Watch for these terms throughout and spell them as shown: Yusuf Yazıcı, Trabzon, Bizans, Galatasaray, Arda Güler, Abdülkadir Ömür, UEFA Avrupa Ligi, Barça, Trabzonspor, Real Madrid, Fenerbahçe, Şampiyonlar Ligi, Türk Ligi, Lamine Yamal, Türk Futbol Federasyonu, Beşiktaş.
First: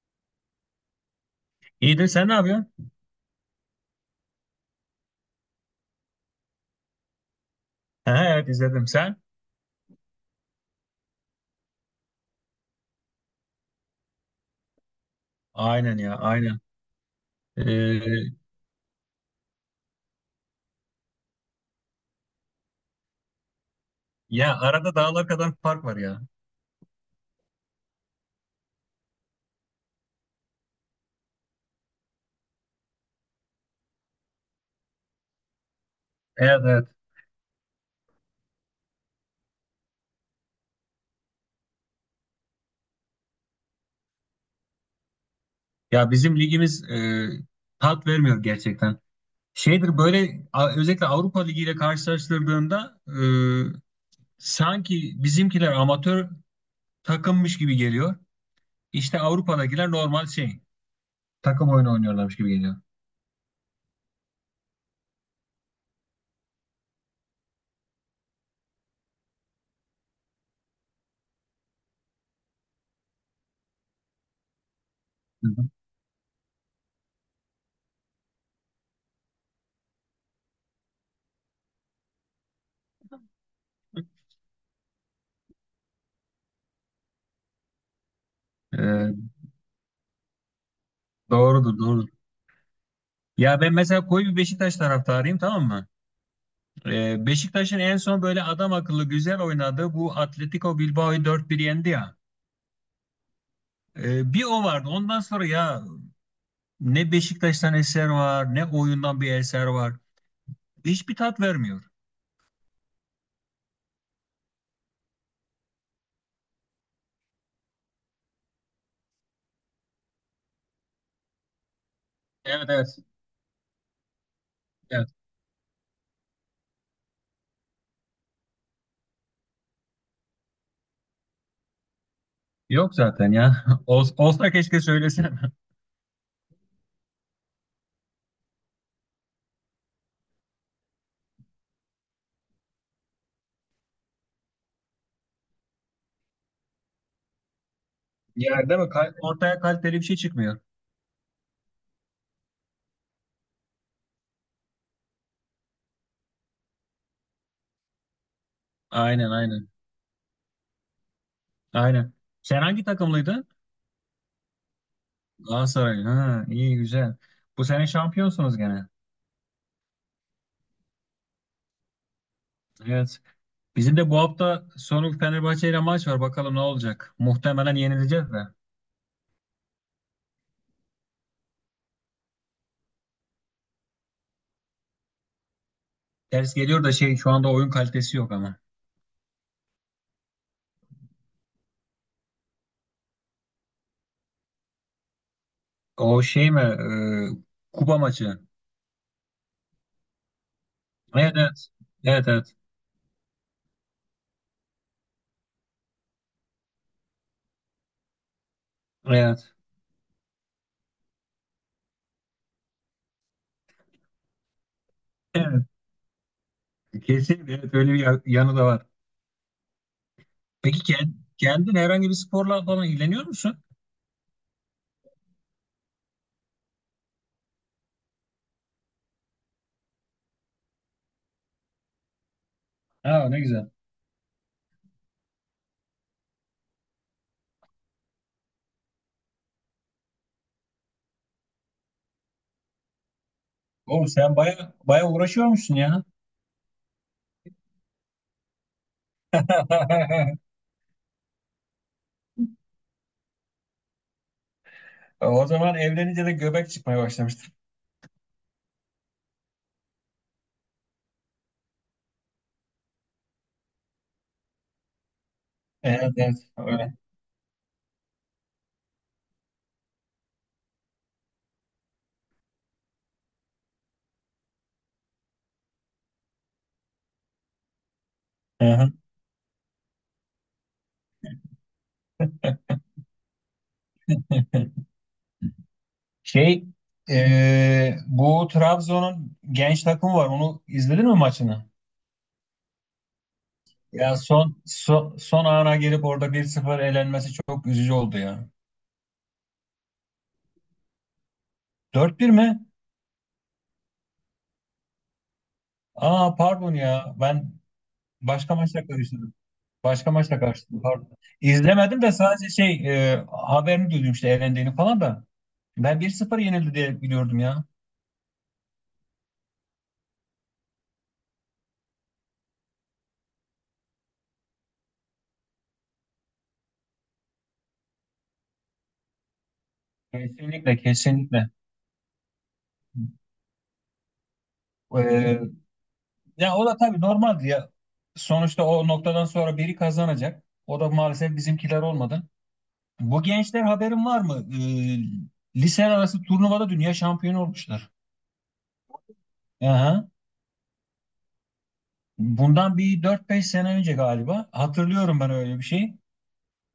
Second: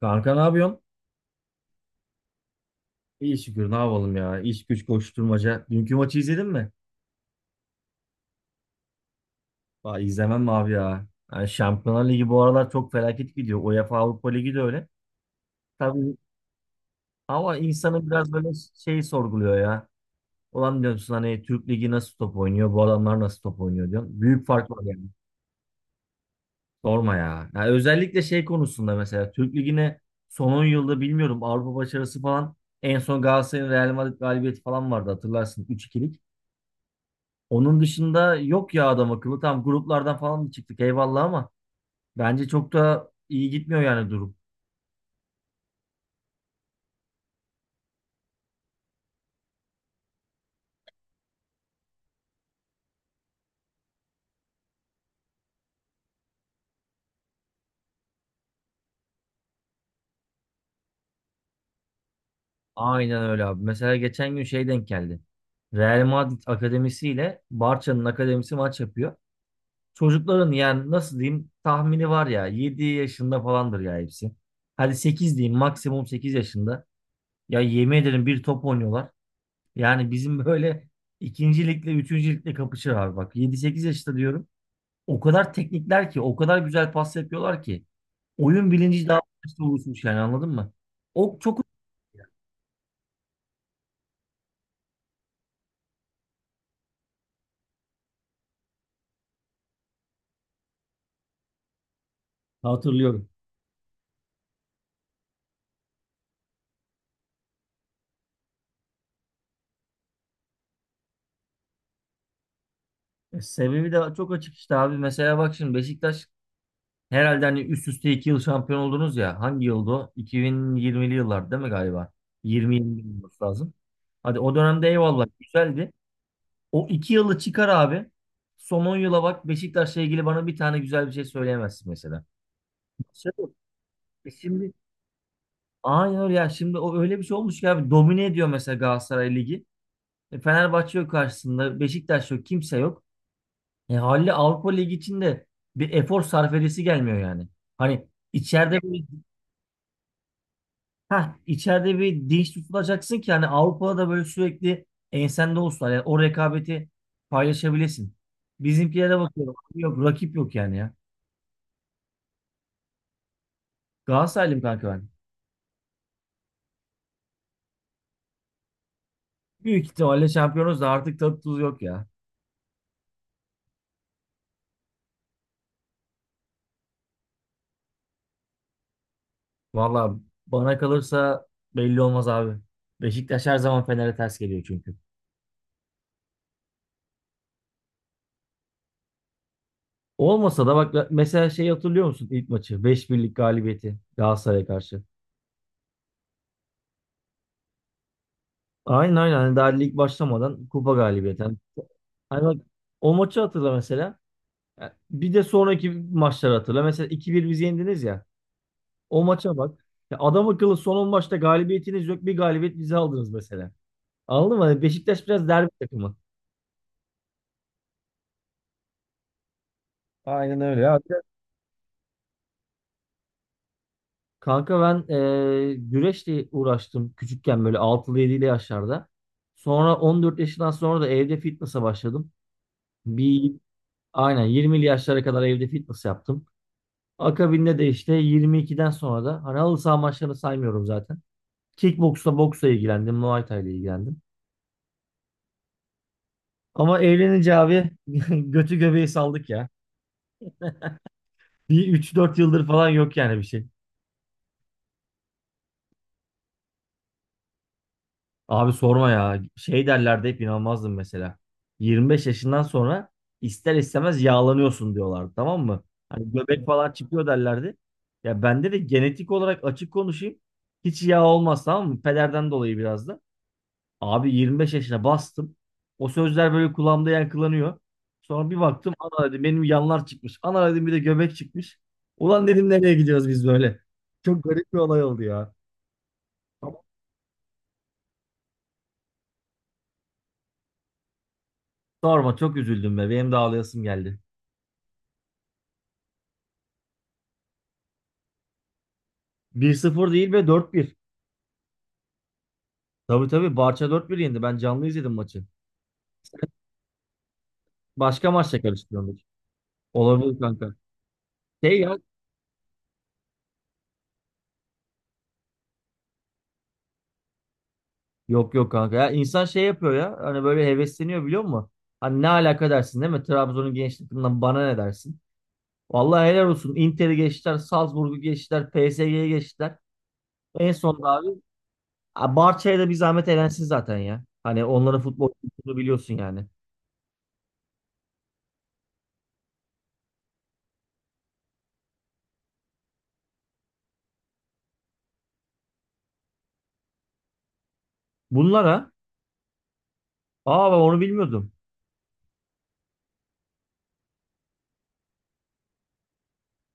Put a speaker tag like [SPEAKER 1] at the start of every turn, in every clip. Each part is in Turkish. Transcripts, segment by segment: [SPEAKER 1] Kanka ne yapıyorsun?
[SPEAKER 2] İyidir sen ne yapıyorsun?
[SPEAKER 1] İyi şükür ne yapalım ya. İş güç koşturmaca. Dünkü maçı izledin mi?
[SPEAKER 2] He, evet izledim sen.
[SPEAKER 1] Aa, izlemem mi abi ya? Yani Şampiyonlar Ligi bu aralar çok felaket gidiyor. UEFA Avrupa Ligi de öyle.
[SPEAKER 2] Aynen ya
[SPEAKER 1] Tabii
[SPEAKER 2] aynen.
[SPEAKER 1] ama insanı biraz
[SPEAKER 2] Ee,
[SPEAKER 1] böyle şey sorguluyor ya. Ulan diyorsun hani Türk Ligi nasıl top oynuyor? Bu adamlar nasıl top oynuyor diyorsun. Büyük
[SPEAKER 2] Ya
[SPEAKER 1] fark var
[SPEAKER 2] arada
[SPEAKER 1] yani.
[SPEAKER 2] dağlar kadar fark var ya.
[SPEAKER 1] Sorma ya. Yani özellikle şey konusunda mesela Türk Ligi'ne son 10 yılda bilmiyorum Avrupa başarısı falan en son Galatasaray'ın Real Madrid galibiyeti falan vardı, hatırlarsın. 3-2'lik.
[SPEAKER 2] Evet evet.
[SPEAKER 1] Onun dışında yok ya adam akıllı. Tam gruplardan falan da çıktık eyvallah, ama bence çok da iyi gitmiyor yani durum.
[SPEAKER 2] Ya bizim ligimiz tat vermiyor gerçekten. Şeydir böyle özellikle Avrupa Ligi ile karşılaştırdığında sanki bizimkiler amatör takımmış gibi geliyor. İşte Avrupa'dakiler normal şey takım oyunu oynuyorlarmış gibi geliyor.
[SPEAKER 1] Aynen öyle abi. Mesela geçen gün şey denk geldi. Real Madrid Akademisi ile Barça'nın akademisi maç yapıyor. Çocukların yani nasıl diyeyim tahmini var ya 7 yaşında falandır ya hepsi. Hadi 8
[SPEAKER 2] Hı
[SPEAKER 1] diyeyim, maksimum 8 yaşında. Ya yemin ederim bir top oynuyorlar. Yani bizim böyle ikinci ligle üçüncü ligle kapışır abi bak. 7-8 yaşında diyorum. O kadar teknikler ki, o kadar güzel pas yapıyorlar ki. Oyun
[SPEAKER 2] hı.
[SPEAKER 1] bilinci daha
[SPEAKER 2] Ee,
[SPEAKER 1] fazla oluşmuş, yani anladın mı? O çok
[SPEAKER 2] Doğrudur doğrudur. Ya ben mesela koyu bir Beşiktaş taraftarıyım, tamam mı? Beşiktaş'ın en son böyle adam akıllı güzel oynadığı bu Atletico Bilbao'yu dört 1 yendi ya.
[SPEAKER 1] hatırlıyorum.
[SPEAKER 2] Bir o vardı. Ondan sonra ya ne Beşiktaş'tan eser var, ne oyundan bir eser var. Hiçbir tat vermiyor.
[SPEAKER 1] E, sebebi de çok açık işte abi. Mesela bak şimdi Beşiktaş herhalde hani üst üste 2 yıl şampiyon oldunuz ya. Hangi yıldı o? 2020'li yıllar değil mi galiba?
[SPEAKER 2] Evet evet.
[SPEAKER 1] 20-21 olması lazım. Hadi o dönemde
[SPEAKER 2] Evet.
[SPEAKER 1] eyvallah güzeldi. O 2 yılı çıkar abi. Son 10 yıla bak, Beşiktaş'la ilgili bana bir tane güzel bir şey söyleyemezsin mesela.
[SPEAKER 2] Yok
[SPEAKER 1] Şey
[SPEAKER 2] zaten
[SPEAKER 1] yok.
[SPEAKER 2] ya.
[SPEAKER 1] E
[SPEAKER 2] Olsa
[SPEAKER 1] şimdi
[SPEAKER 2] keşke söylesem.
[SPEAKER 1] aynen öyle ya. Şimdi o öyle bir şey olmuş ki abi, domine ediyor mesela Galatasaray Ligi. E, Fenerbahçe yok karşısında. Beşiktaş yok. Kimse yok. E, haliyle Avrupa Ligi içinde bir efor sarf edesi gelmiyor yani. Hani
[SPEAKER 2] Ya,
[SPEAKER 1] içeride
[SPEAKER 2] değil mi?
[SPEAKER 1] bir
[SPEAKER 2] Ortaya kaliteli bir şey çıkmıyor.
[SPEAKER 1] ha içeride bir dinç tutulacaksın ki hani Avrupa'da da böyle sürekli ensende olsunlar. Yani o rekabeti paylaşabilesin. Bizimkilere
[SPEAKER 2] Aynen
[SPEAKER 1] bakıyorum.
[SPEAKER 2] aynen.
[SPEAKER 1] Yok rakip yok yani ya.
[SPEAKER 2] Aynen. Sen hangi takımlıydın?
[SPEAKER 1] Galatasaraylıyım kanka ben.
[SPEAKER 2] Galatasaray. Ha, iyi güzel. Bu sene şampiyonsunuz gene.
[SPEAKER 1] Büyük ihtimalle şampiyonuz da artık tadı tuzu yok ya.
[SPEAKER 2] Evet. Bizim de bu hafta sonu Fenerbahçe ile maç var. Bakalım ne olacak. Muhtemelen yenileceğiz de.
[SPEAKER 1] Valla bana kalırsa belli olmaz abi. Beşiktaş her zaman Fener'e ters geliyor çünkü.
[SPEAKER 2] Ters geliyor da şey şu anda oyun kalitesi yok ama.
[SPEAKER 1] Olmasa da bak mesela şey hatırlıyor musun ilk maçı? 5-1'lik galibiyeti Galatasaray'a karşı.
[SPEAKER 2] O şey mi? Kupa maçı.
[SPEAKER 1] Aynen aynen. Hani daha lig başlamadan kupa
[SPEAKER 2] Evet
[SPEAKER 1] galibiyeti. Hani,
[SPEAKER 2] evet. Evet
[SPEAKER 1] hani
[SPEAKER 2] evet.
[SPEAKER 1] bak o maçı hatırla mesela. Ya, bir de sonraki maçları hatırla. Mesela 2-1 bizi yendiniz ya. O
[SPEAKER 2] Evet.
[SPEAKER 1] maça bak. Ya adam akıllı son 10 maçta galibiyetiniz yok. Bir galibiyet bize aldınız mesela. Anladın mı? Hani Beşiktaş biraz
[SPEAKER 2] Evet.
[SPEAKER 1] derbi takımı.
[SPEAKER 2] Kesin evet, öyle bir yanı da var.
[SPEAKER 1] Aynen öyle
[SPEAKER 2] Peki
[SPEAKER 1] ya.
[SPEAKER 2] kendin herhangi bir sporla falan ilgileniyor musun?
[SPEAKER 1] Kanka ben güreşle uğraştım küçükken böyle 6'lı 7'li yaşlarda. Sonra 14 yaşından sonra da evde fitness'a başladım.
[SPEAKER 2] Ha, ne
[SPEAKER 1] Bir
[SPEAKER 2] güzel.
[SPEAKER 1] aynen 20'li yaşlara kadar evde fitness yaptım. Akabinde de işte 22'den sonra da hani halı saha maçlarını saymıyorum zaten. Kickboksla boksla ilgilendim, Muay Thai ile
[SPEAKER 2] Oğlum
[SPEAKER 1] ilgilendim.
[SPEAKER 2] sen baya baya uğraşıyormuşsun ya.
[SPEAKER 1] Ama evlenince abi götü göbeği saldık ya. Bir 3-4 yıldır falan yok yani bir şey.
[SPEAKER 2] O zaman evlenince de göbek çıkmaya başlamıştır.
[SPEAKER 1] Abi sorma ya. Şey derlerdi hep inanmazdım mesela. 25 yaşından sonra ister istemez yağlanıyorsun diyorlardı, tamam mı?
[SPEAKER 2] Evet
[SPEAKER 1] Hani
[SPEAKER 2] evet.
[SPEAKER 1] göbek falan
[SPEAKER 2] Öyle.
[SPEAKER 1] çıkıyor derlerdi. Ya bende de genetik olarak açık konuşayım. Hiç yağ olmaz, tamam mı? Pederden dolayı biraz da. Abi 25 yaşına bastım. O sözler böyle kulağımda yankılanıyor. Sonra bir baktım ana dedim benim yanlar çıkmış. Ana dedim bir de göbek çıkmış. Ulan dedim nereye gidiyoruz biz böyle? Çok garip bir olay oldu ya.
[SPEAKER 2] Şey bu Trabzon'un genç takımı var. Onu izledin mi maçını?
[SPEAKER 1] Sorma çok üzüldüm be. Benim de ağlayasım
[SPEAKER 2] Ya
[SPEAKER 1] geldi.
[SPEAKER 2] son son ana gelip orada 1-0 elenmesi çok üzücü oldu ya.
[SPEAKER 1] 1-0 değil ve 4-1.
[SPEAKER 2] 4-1 mi?
[SPEAKER 1] Tabii tabii Barça dört 1 yendi. Ben canlı izledim maçı.
[SPEAKER 2] Aa, pardon ya. Ben
[SPEAKER 1] Başka
[SPEAKER 2] başka
[SPEAKER 1] maçla
[SPEAKER 2] maçla
[SPEAKER 1] karıştırıyordur.
[SPEAKER 2] karıştırdım. Başka
[SPEAKER 1] Olabilir
[SPEAKER 2] maçla
[SPEAKER 1] kanka.
[SPEAKER 2] karıştırdım, pardon.
[SPEAKER 1] Şey ya.
[SPEAKER 2] İzlemedim de sadece şey haberini duydum işte elendiğini falan da. Ben 1-0 yenildi diye biliyordum ya.
[SPEAKER 1] Yok yok kanka. Ya insan şey yapıyor ya. Hani böyle hevesleniyor biliyor musun? Hani ne alaka dersin değil mi? Trabzon'un genç takımından bana ne dersin? Vallahi helal olsun. Inter'i geçtiler. Salzburg'u geçtiler. PSG'yi geçtiler. En
[SPEAKER 2] Kesinlikle
[SPEAKER 1] son da abi
[SPEAKER 2] kesinlikle.
[SPEAKER 1] ha, Barça'ya da bir zahmet elensin zaten ya. Hani onların futbol
[SPEAKER 2] E,
[SPEAKER 1] kültürünü biliyorsun yani.
[SPEAKER 2] Ya o da tabii normaldi ya. Sonuçta o noktadan sonra biri kazanacak. O da maalesef bizimkiler olmadı. Bu gençler, haberin var mı? Lise arası turnuvada dünya şampiyonu olmuşlar.
[SPEAKER 1] Bunlara
[SPEAKER 2] Aha.
[SPEAKER 1] aa ben onu bilmiyordum.
[SPEAKER 2] Bundan bir dört beş sene önce galiba. Hatırlıyorum ben öyle bir şey.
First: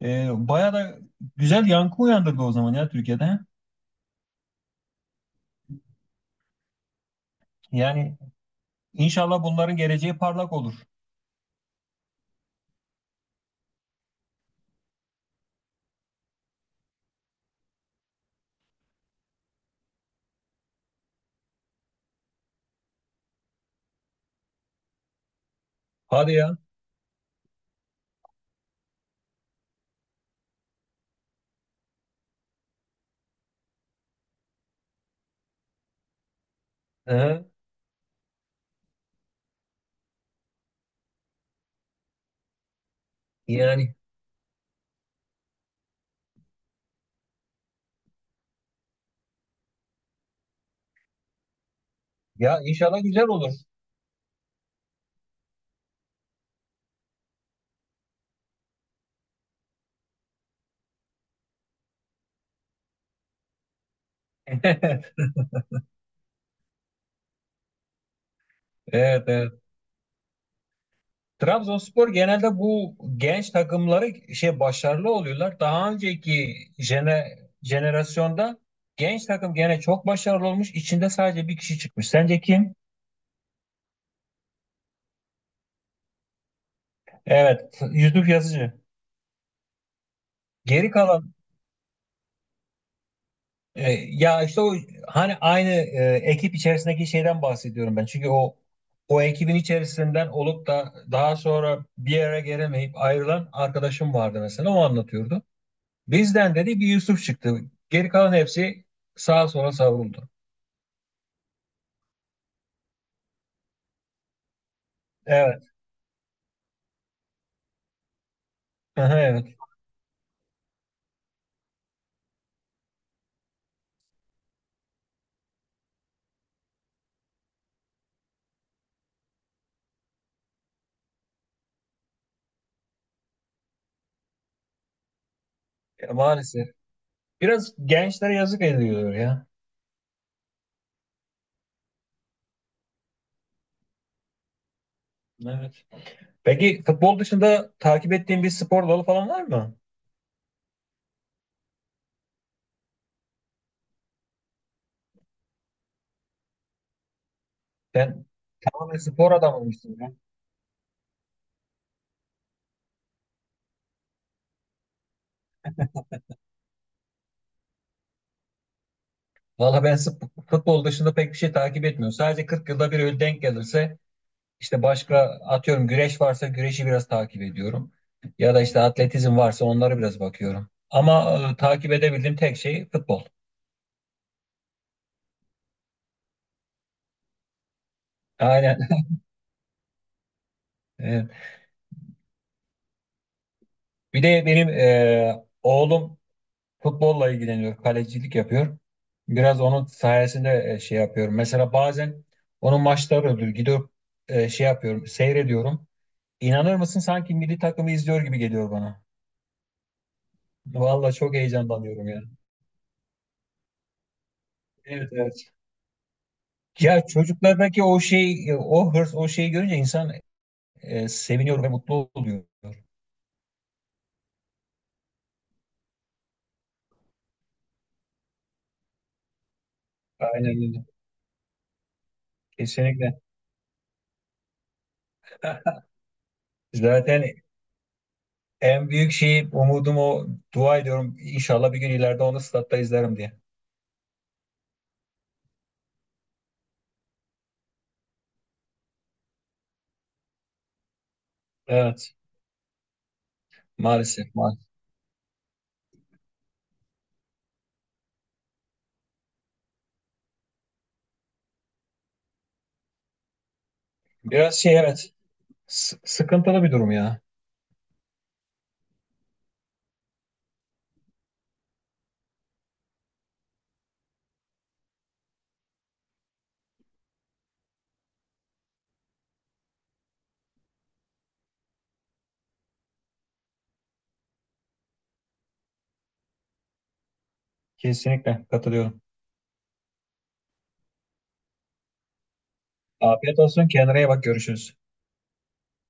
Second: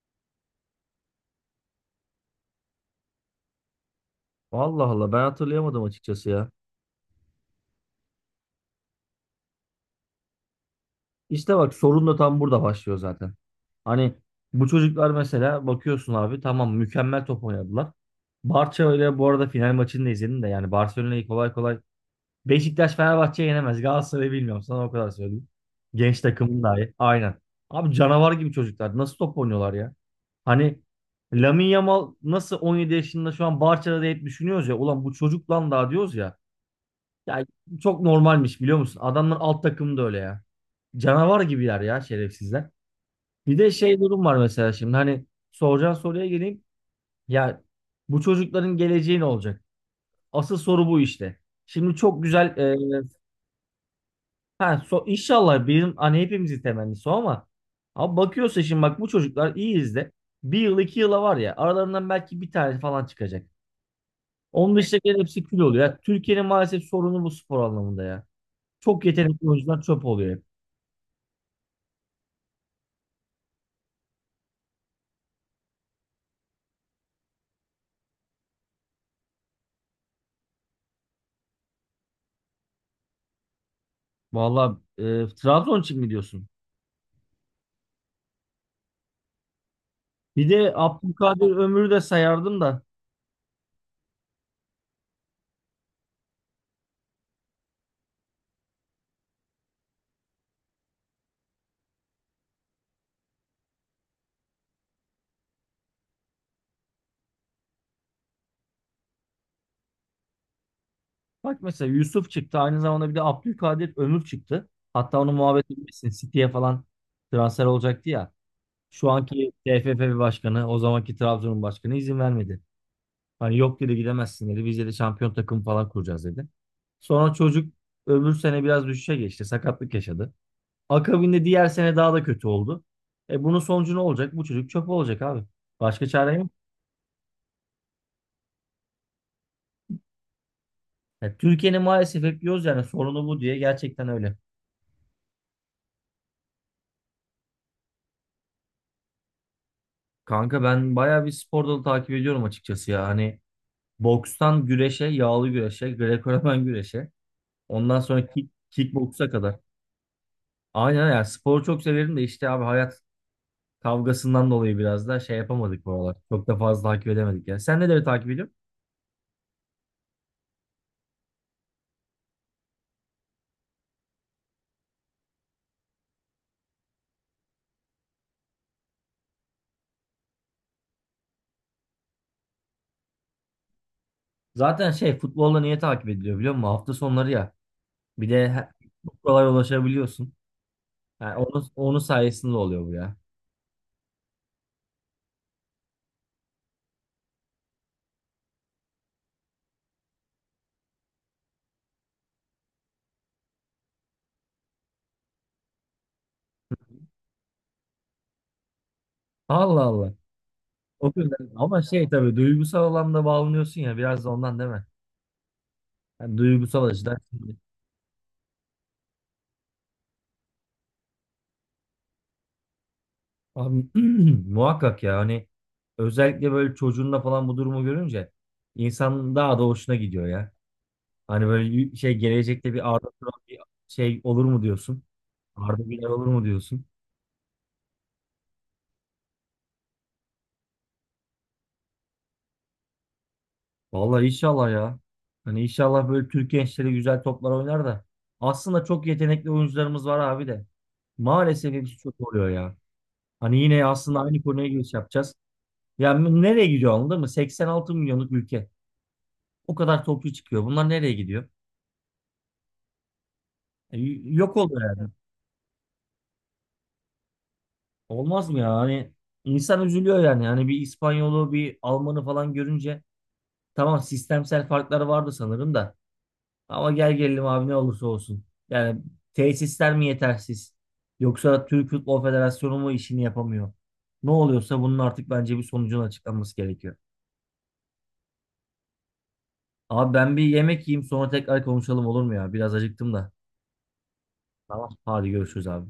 [SPEAKER 2] Baya da güzel yankı uyandırdı o zaman ya Türkiye'de.
[SPEAKER 1] Allah Allah, ben hatırlayamadım açıkçası ya.
[SPEAKER 2] Yani inşallah bunların geleceği parlak olur.
[SPEAKER 1] İşte bak sorun da tam burada başlıyor zaten. Hani bu çocuklar mesela bakıyorsun abi tamam, mükemmel top oynadılar. Barça öyle, bu arada final maçını da izledim de yani Barcelona'yı kolay kolay Beşiktaş Fenerbahçe'ye yenemez. Galatasaray'ı bilmiyorum, sana o kadar söyleyeyim. Genç
[SPEAKER 2] Hadi ya.
[SPEAKER 1] takımın dahi aynen. Abi canavar gibi çocuklar nasıl top oynuyorlar ya? Hani Lamine Yamal nasıl 17 yaşında şu an Barça'da da hep düşünüyoruz ya ulan bu çocuk lan daha diyoruz ya. Ya
[SPEAKER 2] Aha.
[SPEAKER 1] çok normalmiş biliyor musun? Adamlar alt takım da öyle ya. Canavar gibiler ya şerefsizler. Bir de
[SPEAKER 2] Yani
[SPEAKER 1] şey durum var mesela şimdi hani soracağın soruya geleyim. Ya bu çocukların geleceği ne olacak? Asıl soru bu işte. Şimdi çok güzel
[SPEAKER 2] ya, inşallah güzel olur.
[SPEAKER 1] inşallah bizim hani hepimizin temennisi o ama bakıyorsa şimdi bak bu çocuklar iyi izle. Bir yıl iki yıla var ya aralarından belki bir tane falan çıkacak. Onun dışındakilerin hepsi kül oluyor. Ya, Türkiye'nin maalesef sorunu bu spor anlamında ya. Çok
[SPEAKER 2] Evet,
[SPEAKER 1] yetenekli
[SPEAKER 2] evet.
[SPEAKER 1] oyuncular çöp oluyor hep.
[SPEAKER 2] Trabzonspor genelde bu genç takımları şey başarılı oluyorlar. Daha önceki jenerasyonda genç takım gene çok başarılı olmuş. İçinde sadece bir kişi çıkmış. Sence kim?
[SPEAKER 1] Vallahi Trabzon için mi diyorsun?
[SPEAKER 2] Evet, Yusuf Yazıcı.
[SPEAKER 1] Bir de
[SPEAKER 2] Geri kalan
[SPEAKER 1] Abdülkadir Ömür'ü de sayardım da.
[SPEAKER 2] ya işte o hani aynı ekip içerisindeki şeyden bahsediyorum ben. Çünkü o ekibin içerisinden olup da daha sonra bir yere gelemeyip ayrılan arkadaşım vardı mesela. O anlatıyordu. Bizden dedi bir Yusuf çıktı. Geri kalan hepsi sağa sola savruldu.
[SPEAKER 1] Bak mesela Yusuf çıktı. Aynı zamanda bir de Abdülkadir Ömür çıktı. Hatta onun
[SPEAKER 2] Evet.
[SPEAKER 1] muhabbeti bilirsin. City'ye falan transfer olacaktı ya. Şu
[SPEAKER 2] Aha, evet.
[SPEAKER 1] anki TFF başkanı, o zamanki Trabzon'un başkanı izin vermedi. Hani yok dedi, gidemezsin dedi. Biz de şampiyon takım falan kuracağız dedi. Sonra çocuk öbür sene biraz düşüşe geçti. Sakatlık yaşadı. Akabinde diğer sene daha da kötü oldu. E bunun sonucu ne olacak? Bu çocuk çöp olacak abi. Başka
[SPEAKER 2] Ya,
[SPEAKER 1] çare yok.
[SPEAKER 2] maalesef. Biraz gençlere yazık ediliyor ya.
[SPEAKER 1] Ya Türkiye'nin maalesef hep diyoruz yani sorunu bu diye, gerçekten öyle.
[SPEAKER 2] Evet. Peki futbol dışında takip ettiğin bir spor dalı falan var mı?
[SPEAKER 1] Kanka ben bayağı bir spor dalı takip ediyorum açıkçası ya. Hani bokstan güreşe, yağlı güreşe, Grekoromen güreşe. Ondan
[SPEAKER 2] Sen
[SPEAKER 1] sonra
[SPEAKER 2] tamamen
[SPEAKER 1] kickboksa
[SPEAKER 2] spor
[SPEAKER 1] kadar.
[SPEAKER 2] adamıymışsın ya.
[SPEAKER 1] Aynen ya sporu çok severim de işte abi hayat kavgasından dolayı biraz da şey yapamadık bu aralar. Çok da fazla takip edemedik ya. Sen neleri takip ediyorsun?
[SPEAKER 2] Valla ben futbol dışında pek bir şey takip etmiyorum. Sadece 40 yılda bir öyle denk gelirse işte başka, atıyorum güreş varsa güreşi biraz takip ediyorum. Ya da işte atletizm varsa onlara biraz bakıyorum. Ama takip edebildiğim tek şey futbol.
[SPEAKER 1] Zaten şey futbolla niye takip ediliyor biliyor musun? Hafta sonları ya. Bir de
[SPEAKER 2] Aynen.
[SPEAKER 1] çok kolay ulaşabiliyorsun.
[SPEAKER 2] Evet.
[SPEAKER 1] Yani onun sayesinde oluyor bu ya.
[SPEAKER 2] Bir de benim oğlum futbolla ilgileniyor, kalecilik yapıyor. Biraz onun sayesinde şey yapıyorum. Mesela bazen onun maçları oluyor. Gidiyorum şey yapıyorum, seyrediyorum. İnanır mısın, sanki milli takımı izliyor gibi geliyor bana.
[SPEAKER 1] Allah Allah. O
[SPEAKER 2] Vallahi çok
[SPEAKER 1] yüzden ama
[SPEAKER 2] heyecanlanıyorum
[SPEAKER 1] şey
[SPEAKER 2] ya.
[SPEAKER 1] tabii duygusal alanda bağlanıyorsun ya biraz da ondan değil mi?
[SPEAKER 2] Evet evet.
[SPEAKER 1] Yani duygusal
[SPEAKER 2] Ya
[SPEAKER 1] açıdan şimdi.
[SPEAKER 2] çocuklardaki o şey, o hırs, o şeyi görünce insan seviniyor ve mutlu oluyor.
[SPEAKER 1] Abi, muhakkak ya hani özellikle böyle çocuğunla falan bu durumu görünce insan daha da hoşuna gidiyor ya.
[SPEAKER 2] Aynen öyle.
[SPEAKER 1] Hani böyle şey gelecekte bir Arda
[SPEAKER 2] Kesinlikle.
[SPEAKER 1] Turan bir şey olur mu diyorsun? Arda Güler olur mu diyorsun?
[SPEAKER 2] Zaten en büyük şeyi umudum o. Dua ediyorum, İnşallah bir gün ileride onu statta izlerim diye.
[SPEAKER 1] Vallahi inşallah ya. Hani inşallah böyle Türk gençleri güzel toplar oynar da. Aslında çok yetenekli oyuncularımız var abi de. Maalesef hepsi çok
[SPEAKER 2] Evet.
[SPEAKER 1] oluyor ya. Hani yine aslında
[SPEAKER 2] Maalesef,
[SPEAKER 1] aynı konuya
[SPEAKER 2] maalesef.
[SPEAKER 1] giriş yapacağız. Yani nereye gidiyor anladın mı? 86 milyonluk ülke. O kadar toplu çıkıyor. Bunlar nereye gidiyor? E,
[SPEAKER 2] Biraz
[SPEAKER 1] yok
[SPEAKER 2] şey,
[SPEAKER 1] oluyor
[SPEAKER 2] evet.
[SPEAKER 1] yani.
[SPEAKER 2] Sıkıntılı bir durum ya.
[SPEAKER 1] Olmaz mı ya? Hani insan üzülüyor yani. Hani bir İspanyolu, bir Almanı falan görünce tamam, sistemsel farklar vardı sanırım da. Ama gel gelelim abi, ne olursa olsun. Yani tesisler mi yetersiz? Yoksa Türk Futbol Federasyonu mu işini yapamıyor? Ne oluyorsa bunun artık bence bir sonucun açıklanması gerekiyor.
[SPEAKER 2] Kesinlikle katılıyorum.
[SPEAKER 1] Abi ben bir yemek yiyeyim sonra tekrar konuşalım olur mu ya? Biraz acıktım da.
[SPEAKER 2] Afiyet olsun. Kendine iyi bak. Görüşürüz.
[SPEAKER 1] Tamam. Hadi görüşürüz abi.